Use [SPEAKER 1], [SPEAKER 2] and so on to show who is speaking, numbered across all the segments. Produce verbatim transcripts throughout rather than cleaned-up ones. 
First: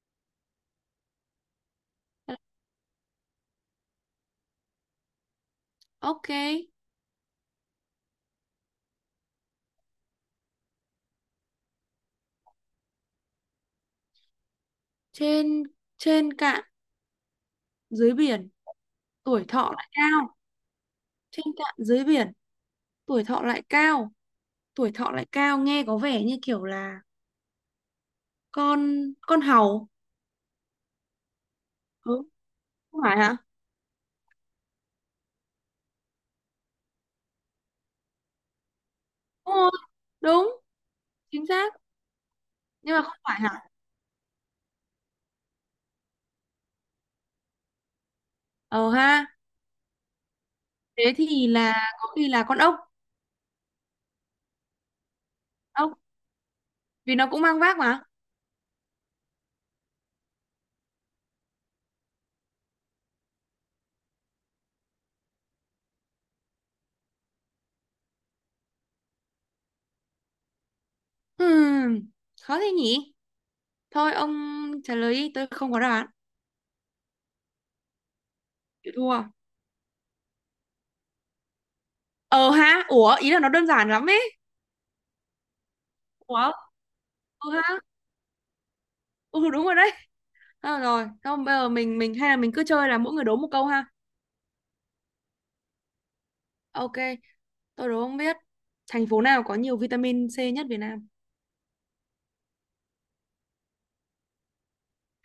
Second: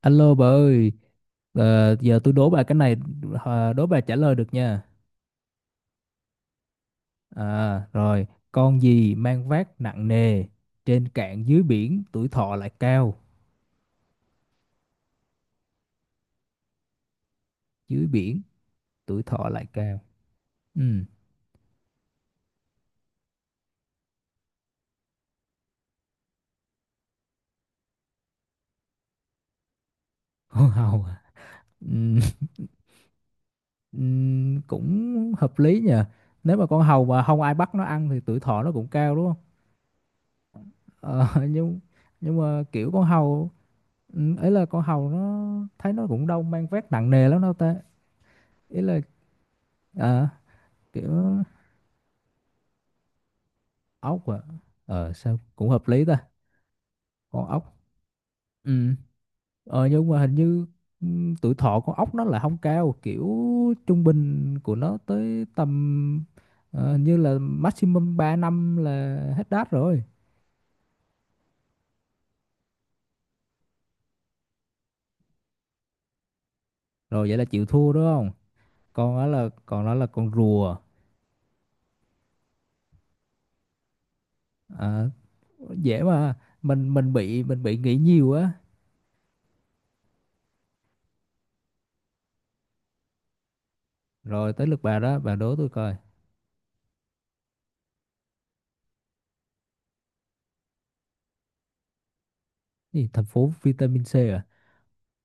[SPEAKER 1] Alo bà ơi, ờ, giờ tôi đố bà cái này, ờ, đố bà trả lời được nha.
[SPEAKER 2] Ok,
[SPEAKER 1] À, rồi, con gì mang vác nặng nề, trên cạn dưới biển, tuổi thọ lại cao.
[SPEAKER 2] trên trên cạn
[SPEAKER 1] Dưới
[SPEAKER 2] dưới
[SPEAKER 1] biển,
[SPEAKER 2] biển,
[SPEAKER 1] tuổi
[SPEAKER 2] tuổi
[SPEAKER 1] thọ lại
[SPEAKER 2] thọ lại
[SPEAKER 1] cao.
[SPEAKER 2] cao.
[SPEAKER 1] Ừ,
[SPEAKER 2] Trên cạn dưới biển, tuổi thọ lại cao. Tuổi thọ lại cao nghe có vẻ như kiểu là con con hầu.
[SPEAKER 1] con hầu à? Ừ,
[SPEAKER 2] Ừ, không phải hả?
[SPEAKER 1] ừ, cũng hợp lý nha. Nếu mà con hầu mà không ai bắt nó ăn thì tuổi thọ nó cũng cao đúng không?
[SPEAKER 2] Đúng rồi, đúng,
[SPEAKER 1] Ờ,
[SPEAKER 2] chính xác.
[SPEAKER 1] nhưng nhưng mà kiểu
[SPEAKER 2] Nhưng mà
[SPEAKER 1] con
[SPEAKER 2] không phải
[SPEAKER 1] hầu,
[SPEAKER 2] hả?
[SPEAKER 1] ừ, ấy là con hầu nó thấy nó cũng đâu mang vác nặng nề lắm đâu ta. Ý
[SPEAKER 2] Ờ
[SPEAKER 1] là,
[SPEAKER 2] ha,
[SPEAKER 1] à, kiểu
[SPEAKER 2] thế thì là có khi là con ốc.
[SPEAKER 1] ốc à, ờ sao cũng hợp
[SPEAKER 2] Ốc,
[SPEAKER 1] lý ta,
[SPEAKER 2] vì nó cũng
[SPEAKER 1] con
[SPEAKER 2] mang
[SPEAKER 1] ốc.
[SPEAKER 2] vác mà.
[SPEAKER 1] ừ ờ nhưng mà hình như ừ, tuổi thọ con ốc nó là không cao, kiểu trung bình của nó tới tầm ờ, hình như là maximum ba năm là hết đát rồi.
[SPEAKER 2] Hmm, khó thế nhỉ? Thôi ông trả lời đi, tôi không có đáp án.
[SPEAKER 1] Rồi vậy là chịu thua đúng không?
[SPEAKER 2] Chịu
[SPEAKER 1] còn
[SPEAKER 2] thua.
[SPEAKER 1] đó là còn đó là con rùa.
[SPEAKER 2] Ờ ha, ủa, ý là nó đơn giản lắm ấy.
[SPEAKER 1] Ờ, dễ mà
[SPEAKER 2] Ủa,
[SPEAKER 1] mình mình bị
[SPEAKER 2] ờ
[SPEAKER 1] mình
[SPEAKER 2] ha.
[SPEAKER 1] bị nghĩ nhiều á.
[SPEAKER 2] Ừ đúng rồi đấy. Ờ, rồi, không bây giờ mình mình hay là mình cứ chơi là mỗi người đố một câu ha.
[SPEAKER 1] Rồi tới lượt bà đó, bà đố tôi coi.
[SPEAKER 2] Ok, tôi đố không biết. Thành phố nào có nhiều vitamin C nhất Việt Nam?
[SPEAKER 1] Gì? Thành phố vitamin C à?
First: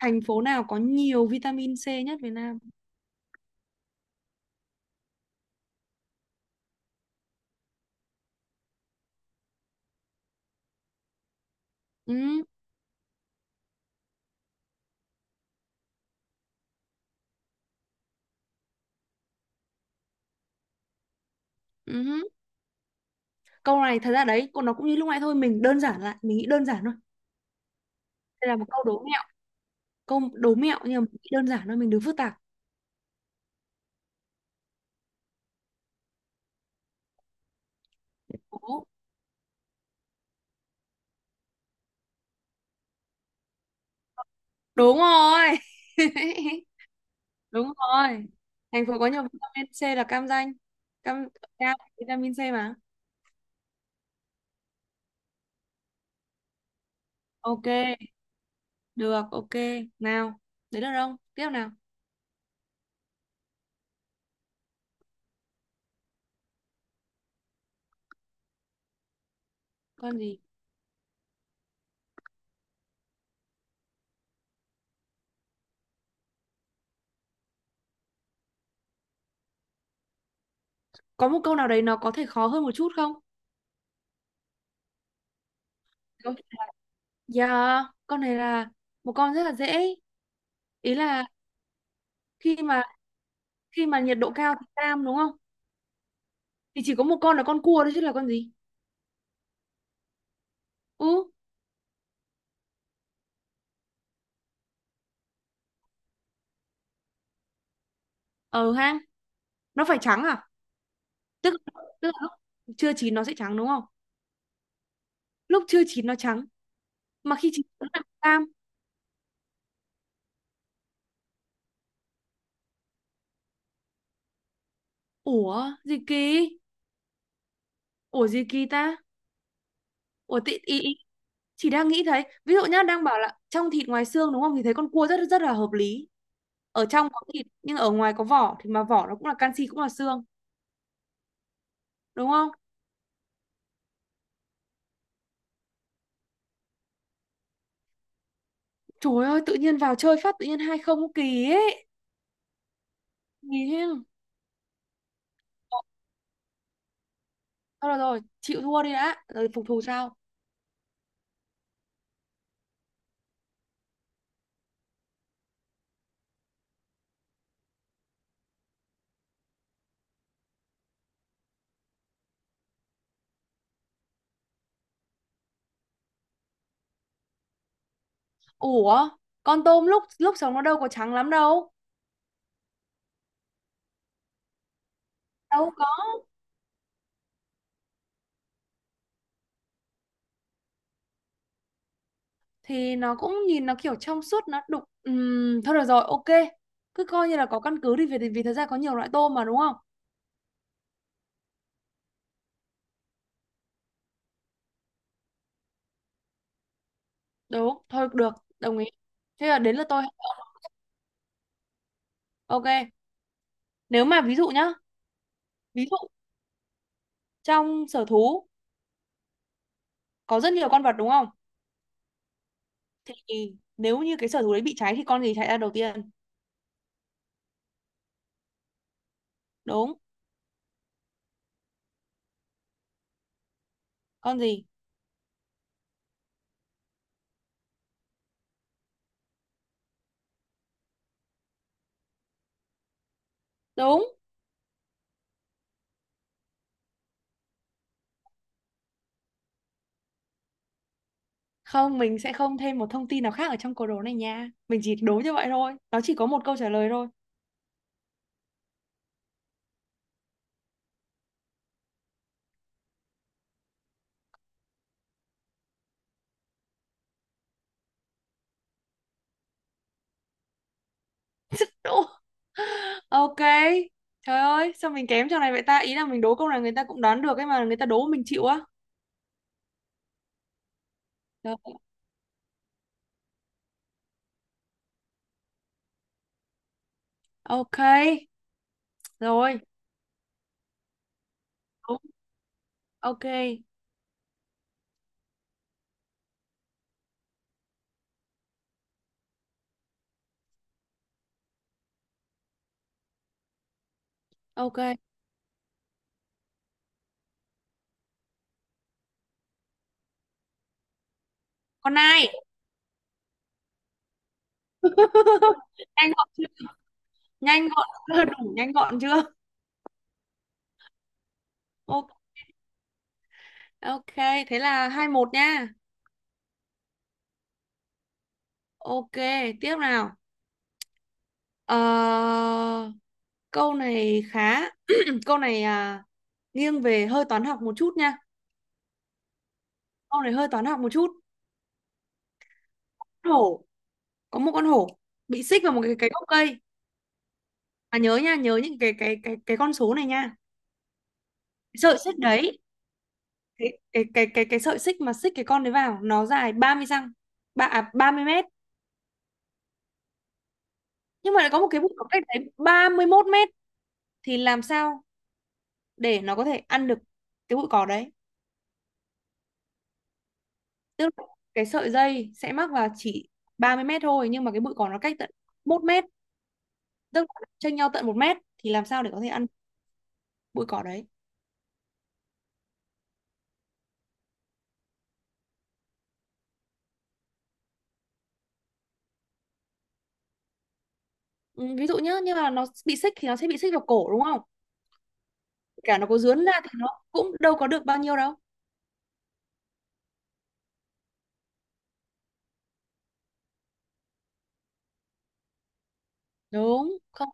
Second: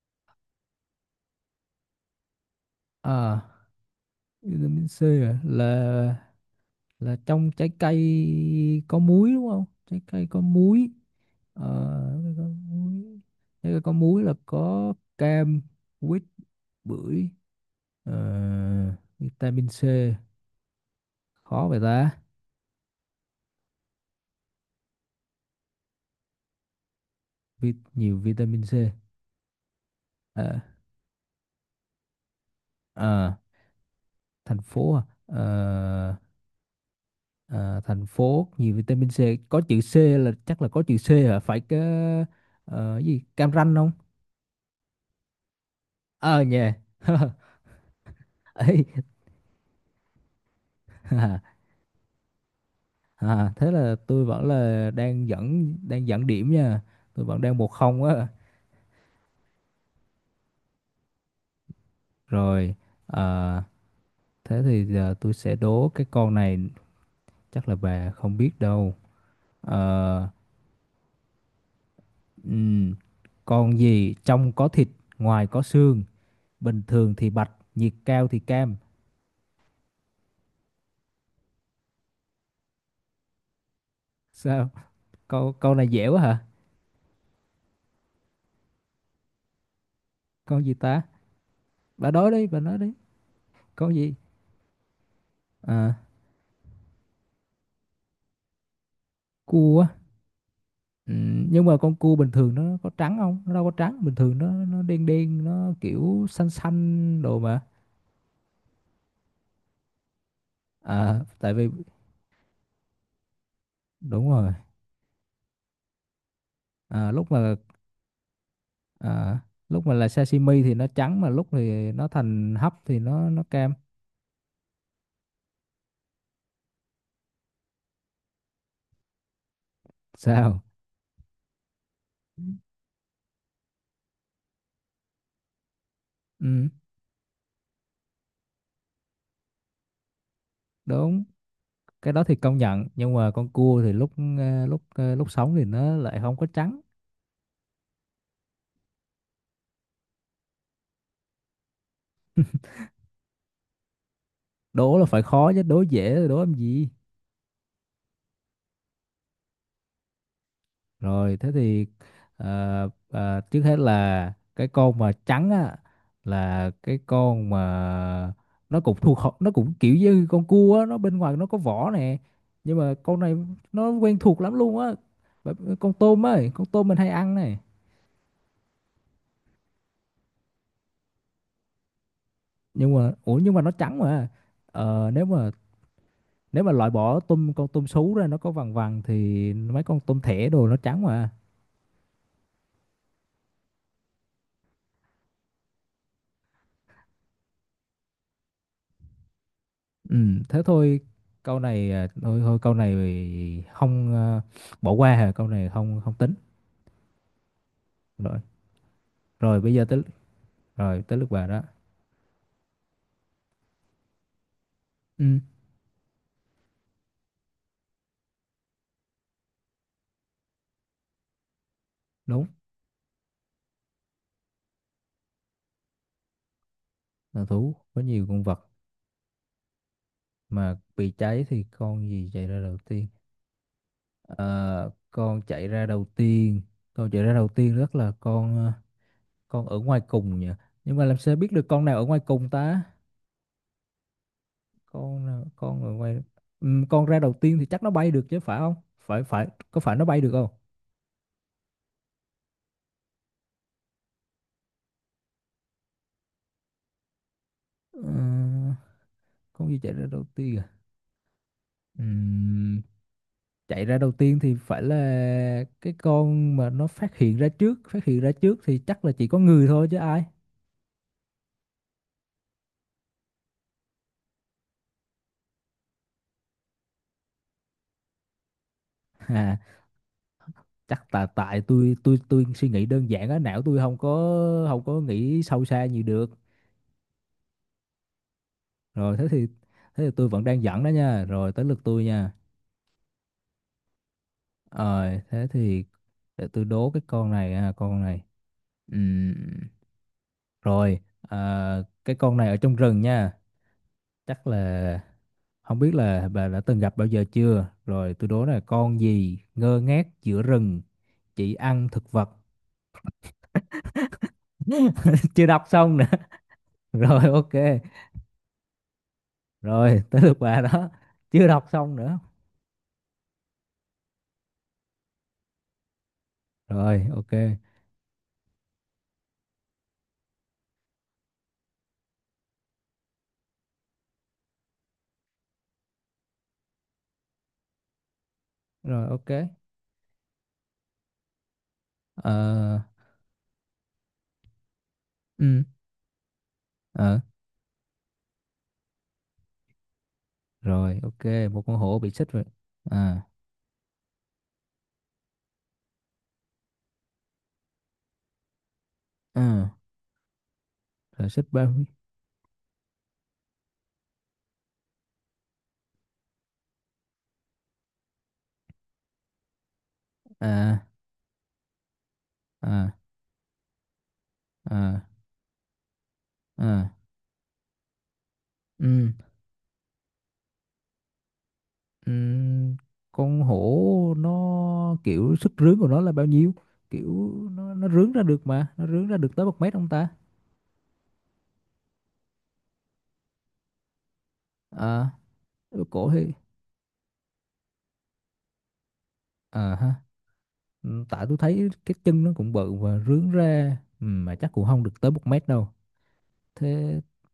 [SPEAKER 2] Thành phố nào có nhiều vitamin C nhất Việt Nam?
[SPEAKER 1] À, vitamin C à? Là là trong trái cây có muối đúng không? Trái cây có muối. ờ, trái cây có
[SPEAKER 2] Ừ,
[SPEAKER 1] muối Trái cây có muối là có cam, quýt, bưởi. Ờ, vitamin C khó vậy ta.
[SPEAKER 2] ừ. Câu này thật ra đấy, còn nó cũng như lúc nãy thôi, mình đơn giản lại, mình nghĩ đơn giản thôi.
[SPEAKER 1] Vi- nhiều
[SPEAKER 2] Đây là
[SPEAKER 1] vitamin
[SPEAKER 2] một
[SPEAKER 1] C.
[SPEAKER 2] câu đố mẹo, câu đố
[SPEAKER 1] Ờ,
[SPEAKER 2] mẹo nhưng mà mình nghĩ đơn giản thôi, mình đừng phức tạp.
[SPEAKER 1] ờ, Thành phố à? Ờ, ờ, Thành phố nhiều
[SPEAKER 2] Đố.
[SPEAKER 1] vitamin C. Có chữ C, là chắc là có chữ C hả? Phải cái ờ, gì, Cam Ranh không?
[SPEAKER 2] Đúng rồi.
[SPEAKER 1] Ờ nhè.
[SPEAKER 2] Đúng rồi.
[SPEAKER 1] Ấy,
[SPEAKER 2] Thành phố có nhiều vitamin C là cam Ranh. Cam cam vitamin C mà.
[SPEAKER 1] à, thế là tôi vẫn là đang dẫn đang dẫn điểm nha. Tôi vẫn đang
[SPEAKER 2] Ok.
[SPEAKER 1] một không á.
[SPEAKER 2] Được, ok. Nào, đấy được không? Tiếp nào.
[SPEAKER 1] Rồi, à, thế thì giờ tôi sẽ đố cái con này, chắc là bà không biết đâu.
[SPEAKER 2] Con
[SPEAKER 1] Ờ,
[SPEAKER 2] gì?
[SPEAKER 1] ừm, con gì trong có thịt, ngoài có xương, bình thường thì bạch, nhiệt cao thì cam?
[SPEAKER 2] Có một câu nào đấy nó có thể khó hơn một chút không?
[SPEAKER 1] Sao? Câu câu này dễ quá
[SPEAKER 2] Câu
[SPEAKER 1] hả?
[SPEAKER 2] trả lời- Dạ, con này là một con rất là dễ.
[SPEAKER 1] Con gì
[SPEAKER 2] Ý
[SPEAKER 1] ta?
[SPEAKER 2] là
[SPEAKER 1] Bà nói đi,
[SPEAKER 2] khi
[SPEAKER 1] bà nói
[SPEAKER 2] mà
[SPEAKER 1] đi.
[SPEAKER 2] khi
[SPEAKER 1] Con
[SPEAKER 2] mà
[SPEAKER 1] gì?
[SPEAKER 2] nhiệt độ cao thì cam đúng không?
[SPEAKER 1] À,
[SPEAKER 2] Thì chỉ có một con là con cua thôi chứ là con gì?
[SPEAKER 1] cua. Ừ,
[SPEAKER 2] Ừ,
[SPEAKER 1] nhưng mà con cua bình thường nó có trắng không? Nó đâu có trắng, bình thường nó nó đen đen, nó kiểu xanh xanh đồ mà.
[SPEAKER 2] ở hang. Nó phải trắng à?
[SPEAKER 1] À, tại
[SPEAKER 2] Tức
[SPEAKER 1] vì
[SPEAKER 2] tức là lúc chưa chín nó sẽ trắng đúng không?
[SPEAKER 1] đúng rồi.
[SPEAKER 2] Lúc chưa chín nó trắng,
[SPEAKER 1] À, lúc
[SPEAKER 2] mà khi
[SPEAKER 1] mà
[SPEAKER 2] chín nó là cam.
[SPEAKER 1] à, lúc mà là sashimi thì nó trắng, mà lúc thì nó thành hấp thì nó nó cam.
[SPEAKER 2] Ủa, gì kỳ? Ủa gì kỳ ta? Ủa tị
[SPEAKER 1] Sao?
[SPEAKER 2] ý, ý chị đang nghĩ thấy, ví dụ nhá, đang bảo là trong thịt ngoài xương đúng không? Thì thấy con cua rất rất là hợp lý.
[SPEAKER 1] Ừ,
[SPEAKER 2] Ở trong có thịt nhưng ở ngoài có vỏ thì mà vỏ nó cũng là canxi cũng là xương,
[SPEAKER 1] đúng. Cái đó
[SPEAKER 2] đúng
[SPEAKER 1] thì
[SPEAKER 2] không?
[SPEAKER 1] công nhận, nhưng mà con cua thì lúc ờ, lúc ờ, lúc sống thì nó lại không có trắng.
[SPEAKER 2] Trời ơi, tự nhiên vào chơi phát tự nhiên hai không kỳ ấy. Nhìn thế.
[SPEAKER 1] Đố là phải khó chứ, đố dễ rồi đố làm gì?
[SPEAKER 2] Thôi rồi rồi, chịu thua đi đã, rồi phục thù sau.
[SPEAKER 1] Rồi thế thì ờ, ờ, trước hết là cái con mà trắng á, là cái con mà nó cũng thuộc họ- nó cũng kiểu như con cua á, nó bên ngoài nó có vỏ nè. Nhưng mà con này nó quen thuộc lắm luôn á. Bởi- ờ, Con tôm ấy, con tôm mình hay ăn này.
[SPEAKER 2] Ủa, con tôm lúc lúc sống nó đâu có trắng lắm đâu.
[SPEAKER 1] Nhưng mà ủa nhưng mà nó trắng mà. Ờ, nếu mà
[SPEAKER 2] Đâu có.
[SPEAKER 1] nếu mà loại bỏ tôm, con tôm sú ra nó có vằn vằn thì mấy con tôm thẻ đồ nó trắng mà.
[SPEAKER 2] Thì nó cũng nhìn nó kiểu trong suốt nó đục. Ừm, thôi được rồi, ok. Cứ coi như là có căn cứ đi vì vì thật ra có nhiều loại tôm mà đúng không?
[SPEAKER 1] Ừ, thế thôi, câu này à, thôi thôi câu này không à, bỏ qua hả? Câu này không không tính.
[SPEAKER 2] Đúng, thôi được,
[SPEAKER 1] rồi
[SPEAKER 2] đồng ý. Thế là
[SPEAKER 1] rồi bây
[SPEAKER 2] đến
[SPEAKER 1] giờ
[SPEAKER 2] lượt
[SPEAKER 1] tới,
[SPEAKER 2] tôi.
[SPEAKER 1] rồi tới lượt bà đó.
[SPEAKER 2] Ok, nếu mà ví dụ nhá,
[SPEAKER 1] Ừ,
[SPEAKER 2] ví dụ trong sở thú có rất nhiều con vật đúng không?
[SPEAKER 1] đúng
[SPEAKER 2] Thì nếu như cái sở thú đấy bị cháy thì con gì chạy ra đầu tiên?
[SPEAKER 1] là thú có nhiều con vật
[SPEAKER 2] Đúng,
[SPEAKER 1] mà bị cháy thì con gì chạy ra đầu tiên?
[SPEAKER 2] con gì?
[SPEAKER 1] Ờ, con chạy ra đầu tiên con chạy ra đầu tiên rất là con à, con ở ngoài cùng nhỉ, nhưng mà làm sao biết được con nào ở ngoài cùng ta?
[SPEAKER 2] Đúng.
[SPEAKER 1] Con nào- con ở ngoài. Ừ, con ra đầu tiên thì chắc nó bay được chứ phải không? Phải phải có phải nó bay được không?
[SPEAKER 2] Không, mình sẽ không thêm một thông tin nào khác ở trong câu đố này nha. Mình chỉ đố như vậy thôi. Nó chỉ có một câu trả lời thôi.
[SPEAKER 1] Ừ, con gì chạy ra đầu tiên à? Ừm, Chạy ra đầu tiên thì phải là cái con mà nó phát hiện ra trước phát hiện ra trước thì chắc là chỉ có người thôi chứ ai.
[SPEAKER 2] Đúng. Ok. Trời ơi, sao mình kém trong này vậy ta? Ý là mình đố câu này người ta cũng đoán được ấy mà người ta đố mình chịu á.
[SPEAKER 1] À, chắc là
[SPEAKER 2] Rồi.
[SPEAKER 1] tại tôi tôi tôi suy nghĩ đơn giản á, não tôi không có không có nghĩ sâu xa nhiều được.
[SPEAKER 2] Ok.
[SPEAKER 1] Rồi thế thì
[SPEAKER 2] Rồi.
[SPEAKER 1] thế thì tôi vẫn đang dẫn đó nha. Rồi tới lượt
[SPEAKER 2] Đúng.
[SPEAKER 1] tôi nha.
[SPEAKER 2] Ok.
[SPEAKER 1] Rồi thế thì để tôi đố cái con này ha, con này. Ừm, Rồi, à, cái con này ở trong rừng nha, chắc
[SPEAKER 2] Ok.
[SPEAKER 1] là... Không biết là bà đã từng gặp bao giờ chưa? Rồi tôi đố là con gì ngơ ngác giữa rừng, chỉ ăn
[SPEAKER 2] Con
[SPEAKER 1] thực
[SPEAKER 2] ai?
[SPEAKER 1] vật. Chưa đọc xong nữa.
[SPEAKER 2] Nhanh gọn chưa?
[SPEAKER 1] Rồi ok.
[SPEAKER 2] Nhanh gọn chưa? Đủ nhanh gọn chưa?
[SPEAKER 1] Rồi tới lượt bà đó. Chưa đọc xong
[SPEAKER 2] Ok,
[SPEAKER 1] nữa.
[SPEAKER 2] ok, thế là hai một nha.
[SPEAKER 1] Rồi ok.
[SPEAKER 2] Ok, tiếp nào. Ờ, câu này khá câu này à, nghiêng về hơi toán học một chút nha.
[SPEAKER 1] Rồi ok.
[SPEAKER 2] Câu này hơi toán học một chút.
[SPEAKER 1] Ờ
[SPEAKER 2] Hổ, có một con hổ bị xích
[SPEAKER 1] ừ
[SPEAKER 2] vào một cái cái gốc cây.
[SPEAKER 1] ờ
[SPEAKER 2] Mà nhớ nha, nhớ những cái cái cái cái con số này nha.
[SPEAKER 1] Rồi ok, một con hổ
[SPEAKER 2] Sợi
[SPEAKER 1] bị
[SPEAKER 2] xích
[SPEAKER 1] xích rồi.
[SPEAKER 2] đấy,
[SPEAKER 1] À
[SPEAKER 2] cái cái cái cái, cái sợi xích mà xích cái con đấy vào nó dài ba mươi răng. Ba à, ba mươi mét,
[SPEAKER 1] ừ, rồi
[SPEAKER 2] nhưng mà
[SPEAKER 1] xích
[SPEAKER 2] lại có một
[SPEAKER 1] bao
[SPEAKER 2] cái
[SPEAKER 1] nhiêu?
[SPEAKER 2] bụi cỏ cách đấy ba mươi mốt mét thì làm sao để nó có thể ăn được cái bụi cỏ đấy,
[SPEAKER 1] À,
[SPEAKER 2] tức là cái sợi dây sẽ mắc vào
[SPEAKER 1] à,
[SPEAKER 2] chỉ ba mươi mét thôi, nhưng mà cái bụi cỏ nó
[SPEAKER 1] à,
[SPEAKER 2] cách tận một mét,
[SPEAKER 1] à.
[SPEAKER 2] tức là chênh nhau tận một mét thì làm sao
[SPEAKER 1] Ừ.
[SPEAKER 2] để có thể ăn bụi cỏ đấy.
[SPEAKER 1] Ừm, con hổ nó kiểu sức rướn của nó là bao nhiêu? Kiểu nó nó rướn ra được, mà nó rướn ra được tới một mét không ta?
[SPEAKER 2] Ừ, ví dụ nhá, như là nó bị xích thì nó sẽ bị xích vào cổ đúng không,
[SPEAKER 1] À,
[SPEAKER 2] cả nó
[SPEAKER 1] cổ
[SPEAKER 2] có
[SPEAKER 1] thì...
[SPEAKER 2] dướn ra thì nó cũng đâu có được bao nhiêu đâu
[SPEAKER 1] à ha. Ừm, tại tôi thấy cái chân nó cũng bự và rướn ra. Ừm, mà chắc cũng không được tới một mét đâu.
[SPEAKER 2] đúng
[SPEAKER 1] Thế
[SPEAKER 2] không.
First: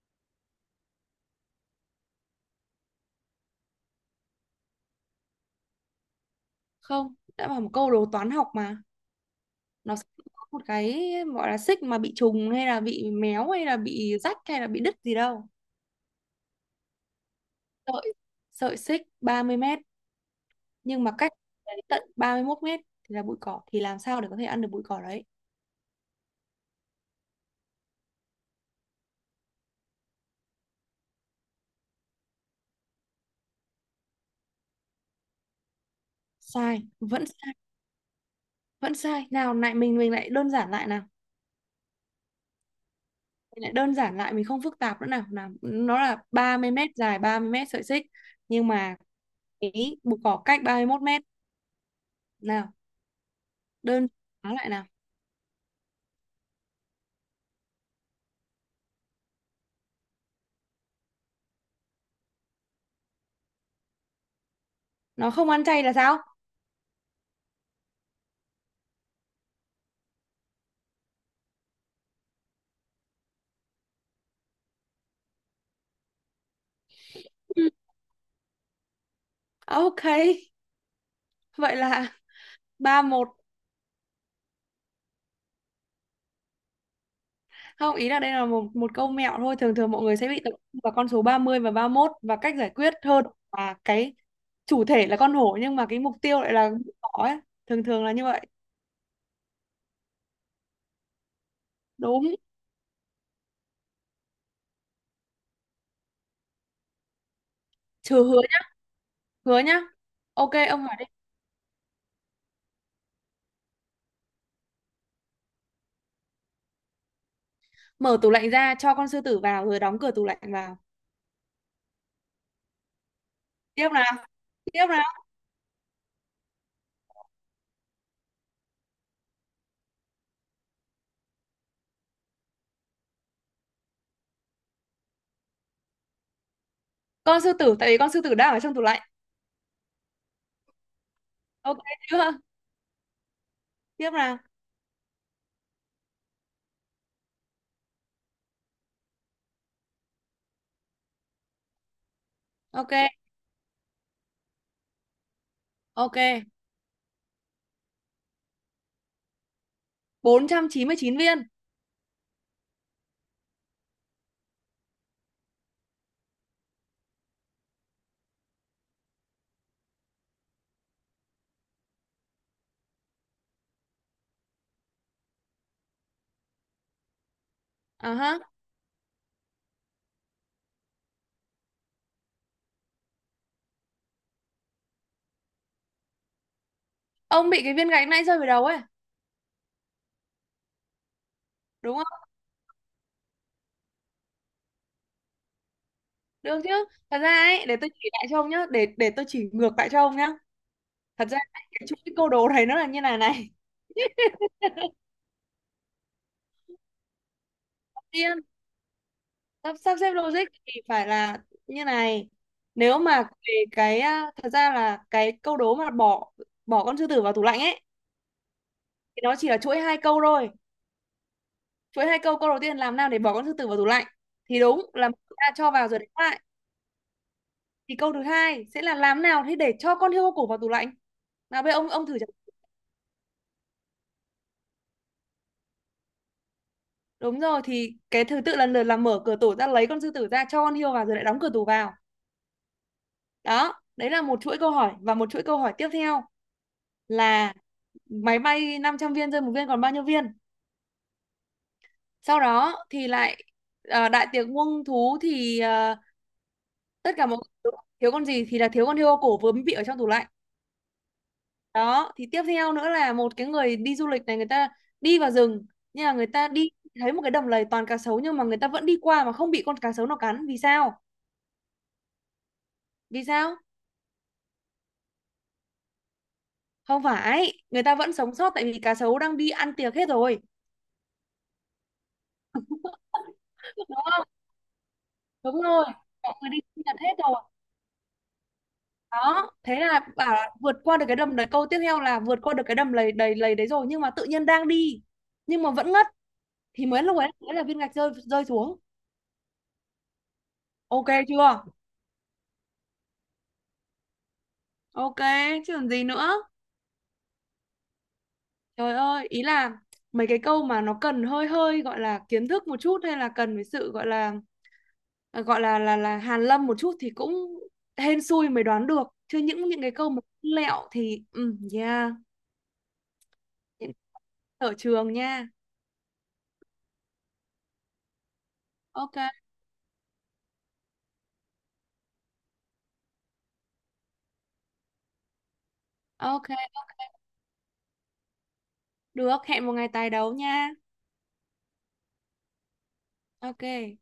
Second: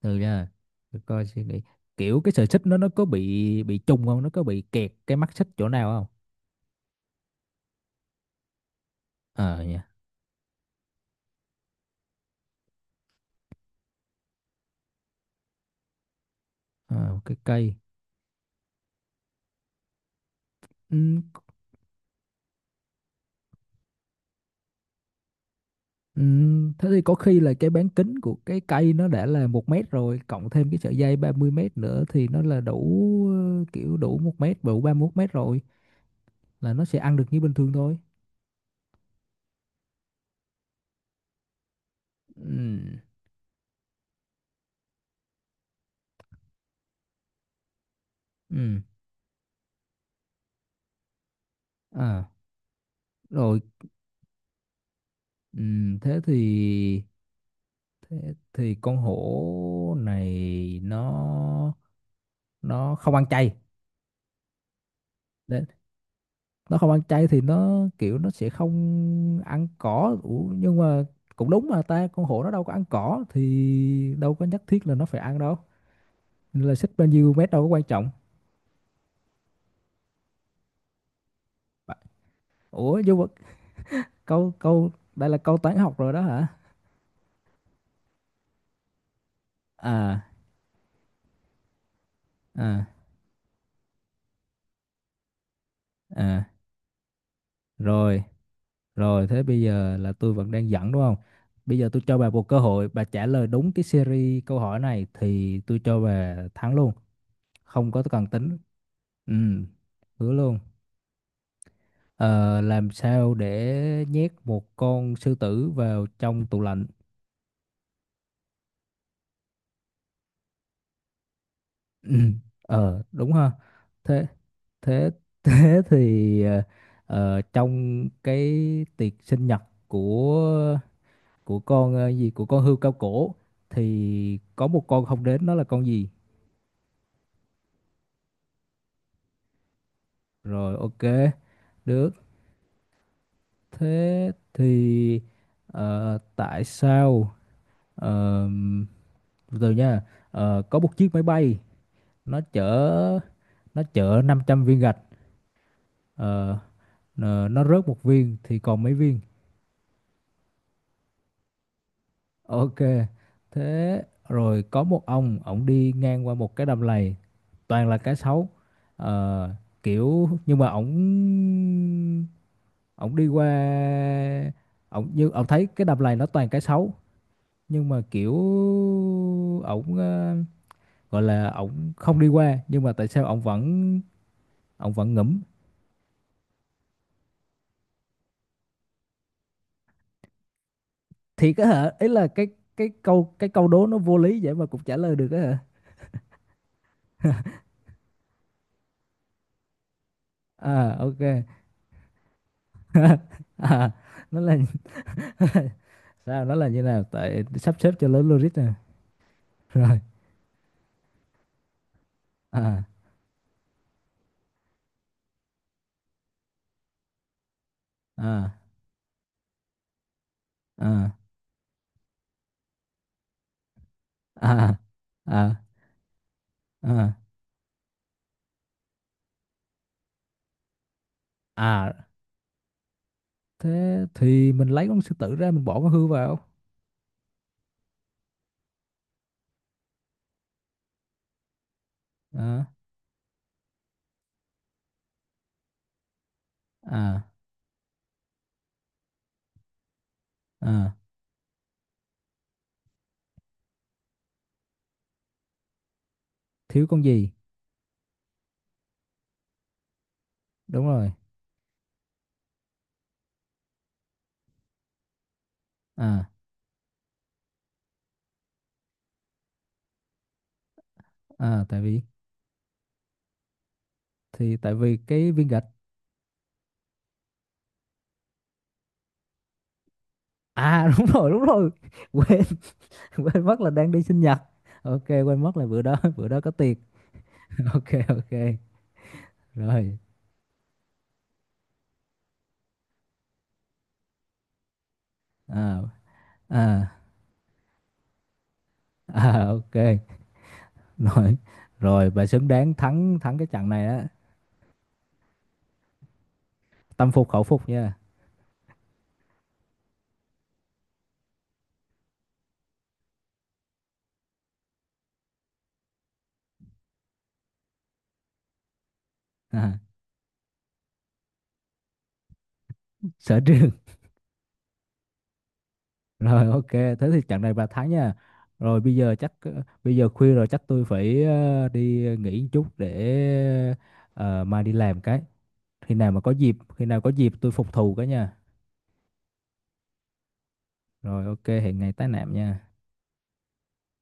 [SPEAKER 1] từ nha, để coi suy nghĩ, kiểu cái sợi xích nó nó có bị bị trùng không, nó có bị kẹt cái mắt xích chỗ nào không?
[SPEAKER 2] Không, đã bảo một câu đồ toán học mà,
[SPEAKER 1] Ờ nha.
[SPEAKER 2] nó sẽ có một cái gọi là xích mà bị trùng hay là bị méo hay là bị rách hay là bị đứt gì đâu.
[SPEAKER 1] Ờ, cái cây.
[SPEAKER 2] Sợi sợi xích ba mươi mét
[SPEAKER 1] Ừ,
[SPEAKER 2] nhưng mà cách đến tận ba mươi mốt mét thì là bụi cỏ, thì làm sao để có thể ăn được bụi cỏ đấy.
[SPEAKER 1] Ừ, thế thì có khi là cái bán kính của cái cây nó đã là một mét rồi, cộng thêm cái sợi dây ba mươi mét nữa thì nó là đủ, ờ, kiểu đủ một mét, đủ ba mươi mốt mét rồi. Là
[SPEAKER 2] Sai,
[SPEAKER 1] nó sẽ ăn được
[SPEAKER 2] vẫn
[SPEAKER 1] như bình
[SPEAKER 2] sai,
[SPEAKER 1] thường thôi.
[SPEAKER 2] vẫn sai nào. Lại mình mình lại đơn giản lại nào.
[SPEAKER 1] ừ,
[SPEAKER 2] Mình lại đơn giản lại, mình không phức tạp nữa nào. Nào, nó là ba mươi mét, dài ba mươi mét sợi xích, nhưng
[SPEAKER 1] ừ,
[SPEAKER 2] mà cái bụi cỏ cách ba mươi mốt mét
[SPEAKER 1] À,
[SPEAKER 2] nào.
[SPEAKER 1] rồi
[SPEAKER 2] Đơn giản lại nào.
[SPEAKER 1] ừ, thế thì thế thì con hổ này nó nó không ăn chay.
[SPEAKER 2] Nó không
[SPEAKER 1] Đấy,
[SPEAKER 2] ăn chay là sao?
[SPEAKER 1] nó không ăn chay thì nó kiểu nó sẽ không ăn cỏ. Ủa, nhưng mà cũng đúng mà ta, con hổ nó đâu có ăn cỏ thì đâu có nhất thiết là nó phải ăn đâu. Nên là xích bao nhiêu mét đâu
[SPEAKER 2] Ừ,
[SPEAKER 1] có quan trọng.
[SPEAKER 2] ok, vậy là
[SPEAKER 1] Ủa,
[SPEAKER 2] ba
[SPEAKER 1] nhưng mà
[SPEAKER 2] một
[SPEAKER 1] câu câu đây là câu toán học rồi đó hả?
[SPEAKER 2] Không, ý là đây là một một câu mẹo thôi, thường thường mọi người
[SPEAKER 1] À,
[SPEAKER 2] sẽ bị tập trung vào con số ba mươi và ba mốt và cách giải
[SPEAKER 1] à,
[SPEAKER 2] quyết hơn là cái chủ thể là con hổ, nhưng mà cái mục tiêu
[SPEAKER 1] à.
[SPEAKER 2] lại là con thỏ ấy, thường thường là
[SPEAKER 1] rồi
[SPEAKER 2] như vậy.
[SPEAKER 1] rồi thế bây giờ là tôi vẫn đang dẫn đúng không? Bây giờ tôi cho bà
[SPEAKER 2] Đúng,
[SPEAKER 1] một cơ hội, bà trả lời đúng cái series câu hỏi này thì tôi cho bà thắng luôn. Không có
[SPEAKER 2] trừ
[SPEAKER 1] cần
[SPEAKER 2] hứa
[SPEAKER 1] tính.
[SPEAKER 2] nhá,
[SPEAKER 1] Ừ.
[SPEAKER 2] hứa nhá.
[SPEAKER 1] Hứa
[SPEAKER 2] Ok,
[SPEAKER 1] luôn.
[SPEAKER 2] ông hỏi đi.
[SPEAKER 1] Ờ, làm sao để nhét một con sư tử vào trong tủ lạnh?
[SPEAKER 2] Mở tủ lạnh ra cho con sư tử vào rồi đóng cửa tủ lạnh vào.
[SPEAKER 1] Ừ. Ờ, đúng ha.
[SPEAKER 2] Tiếp nào,
[SPEAKER 1] Thế
[SPEAKER 2] tiếp nào.
[SPEAKER 1] thế thế thì ờ, ờ, trong cái tiệc sinh nhật của của con, ờ, gì của con hươu cao cổ thì có một con không đến, nó là con gì?
[SPEAKER 2] Con sư tử tại vì con sư tử đang ở trong tủ lạnh.
[SPEAKER 1] Rồi ok,
[SPEAKER 2] Ok
[SPEAKER 1] được.
[SPEAKER 2] chưa? Tiếp
[SPEAKER 1] Thế
[SPEAKER 2] nào.
[SPEAKER 1] thì ờ, tại sao? ờm, Từ từ nha. Ờ, có một chiếc máy bay nó
[SPEAKER 2] Ok,
[SPEAKER 1] chở nó chở năm trăm viên gạch.
[SPEAKER 2] ok.
[SPEAKER 1] ờ, ờ, nó rớt một viên thì còn mấy viên?
[SPEAKER 2] Bốn trăm chín mươi chín viên.
[SPEAKER 1] Ok thế. Rồi có một ông, ổng đi ngang qua một cái đầm lầy toàn là cá sấu. Ờ, kiểu nhưng mà ổng ổng đi qua, ổng như ổng thấy cái đầm lầy nó toàn cá sấu, nhưng mà
[SPEAKER 2] À
[SPEAKER 1] kiểu
[SPEAKER 2] ha.
[SPEAKER 1] ổng ờ, gọi là ổng không đi qua, nhưng mà tại sao ổng vẫn ổng vẫn ngẫm.
[SPEAKER 2] Ông bị cái viên gạch nãy rơi vào đầu ấy,
[SPEAKER 1] Thiệt á hả?
[SPEAKER 2] đúng
[SPEAKER 1] Ý
[SPEAKER 2] không?
[SPEAKER 1] là cái cái câu cái câu đố nó vô lý vậy mà cũng trả lời được á hả?
[SPEAKER 2] Được chứ? Thật ra ấy, để tôi chỉ lại cho ông nhá, để để tôi chỉ ngược lại cho ông nhá.
[SPEAKER 1] À ok.
[SPEAKER 2] Thật ra ấy, cái chuỗi câu đố này nó là như này này.
[SPEAKER 1] À, nó là sao nó là như nào tại sắp xếp cho lớn
[SPEAKER 2] Tiên,
[SPEAKER 1] logic nè.
[SPEAKER 2] sắp, sắp
[SPEAKER 1] Rồi.
[SPEAKER 2] xếp logic thì phải là như này.
[SPEAKER 1] À,
[SPEAKER 2] Nếu mà về cái à, thật ra là cái câu đố mà bỏ bỏ con sư tử vào tủ lạnh ấy
[SPEAKER 1] à,
[SPEAKER 2] thì nó chỉ là chuỗi hai câu thôi.
[SPEAKER 1] à,
[SPEAKER 2] Chuỗi hai câu, câu đầu tiên làm nào để bỏ con sư tử vào tủ lạnh thì
[SPEAKER 1] à,
[SPEAKER 2] đúng là chúng ta
[SPEAKER 1] à,
[SPEAKER 2] cho vào rồi đánh lại.
[SPEAKER 1] à,
[SPEAKER 2] Thì câu thứ hai sẽ là làm nào thế để cho con hươu cổ vào tủ lạnh. Nào bây giờ ông ông
[SPEAKER 1] à,
[SPEAKER 2] thử.
[SPEAKER 1] thế thì mình lấy con sư tử ra, mình bỏ con hươu vào.
[SPEAKER 2] Đúng rồi, thì cái thứ tự lần lượt là mở cửa tủ ra, lấy con sư tử ra, cho con hươu vào, rồi lại đóng cửa tủ vào.
[SPEAKER 1] À,
[SPEAKER 2] Đó, đấy là một chuỗi câu hỏi, và một chuỗi câu hỏi tiếp theo
[SPEAKER 1] à,
[SPEAKER 2] là máy bay năm trăm viên rơi một viên còn bao nhiêu viên.
[SPEAKER 1] à,
[SPEAKER 2] Sau đó thì lại ờ, đại tiệc muông thú thì ờ,
[SPEAKER 1] thiếu con
[SPEAKER 2] tất cả
[SPEAKER 1] gì.
[SPEAKER 2] mọi người thiếu con gì thì là thiếu con hươu cổ vướng bị ở trong tủ lạnh.
[SPEAKER 1] Đúng rồi.
[SPEAKER 2] Đó, thì tiếp theo nữa là một cái người đi du lịch này, người ta đi vào rừng, nhưng mà người
[SPEAKER 1] À,
[SPEAKER 2] ta đi thấy một cái đầm lầy toàn cá sấu, nhưng mà người ta vẫn đi qua mà không bị con cá sấu nào cắn, vì sao?
[SPEAKER 1] à, tại vì
[SPEAKER 2] Vì sao?
[SPEAKER 1] thì tại vì cái viên gạch.
[SPEAKER 2] Không phải, người ta vẫn sống sót tại vì cá sấu đang đi ăn tiệc hết rồi
[SPEAKER 1] À, đúng rồi, đúng rồi. Quên. Quên mất là
[SPEAKER 2] đúng
[SPEAKER 1] đang đi sinh
[SPEAKER 2] không.
[SPEAKER 1] nhật. Ok, quên mất
[SPEAKER 2] Đúng
[SPEAKER 1] là bữa
[SPEAKER 2] rồi,
[SPEAKER 1] đó bữa
[SPEAKER 2] mọi
[SPEAKER 1] đó
[SPEAKER 2] người
[SPEAKER 1] có
[SPEAKER 2] đi
[SPEAKER 1] tiệc.
[SPEAKER 2] sinh nhật hết rồi.
[SPEAKER 1] Ok, ok.
[SPEAKER 2] Đó, thế
[SPEAKER 1] Rồi.
[SPEAKER 2] là bảo là vượt qua được cái đầm đấy, câu tiếp theo là vượt qua được cái đầm lầy đầy lầy đấy rồi, nhưng mà tự nhiên đang đi nhưng mà
[SPEAKER 1] À,
[SPEAKER 2] vẫn ngất, thì
[SPEAKER 1] à,
[SPEAKER 2] mới lúc ấy mới là viên gạch rơi rơi xuống.
[SPEAKER 1] à, ok.
[SPEAKER 2] Ok
[SPEAKER 1] rồi
[SPEAKER 2] chưa?
[SPEAKER 1] rồi bà xứng đáng thắng, thắng cái trận này á.
[SPEAKER 2] Ok, chứ còn gì nữa.
[SPEAKER 1] Tâm phục khẩu phục nha.
[SPEAKER 2] Trời ơi, ý là mấy cái câu mà nó cần hơi hơi gọi là kiến thức một chút hay là cần phải sự gọi là ờ, gọi là là là hàn lâm một chút thì cũng hên xui mới đoán được, chứ những
[SPEAKER 1] À,
[SPEAKER 2] những cái câu mà lẹo thì ừ yeah.
[SPEAKER 1] sở trường.
[SPEAKER 2] Những ở trường nha.
[SPEAKER 1] Rồi ok, thế thì trận này bà thắng nha. Rồi bây giờ
[SPEAKER 2] Ok,
[SPEAKER 1] chắc ờ, bây giờ khuya rồi, chắc tôi phải ờ, đi nghỉ một chút để ờ, mai đi làm cái. Khi nào mà có
[SPEAKER 2] ok,
[SPEAKER 1] dịp khi nào có dịp tôi phục thù cái nha.
[SPEAKER 2] được, hẹn một ngày tài đấu nha.
[SPEAKER 1] Rồi ok, hẹn ngày tái nạm nha.
[SPEAKER 2] Ok.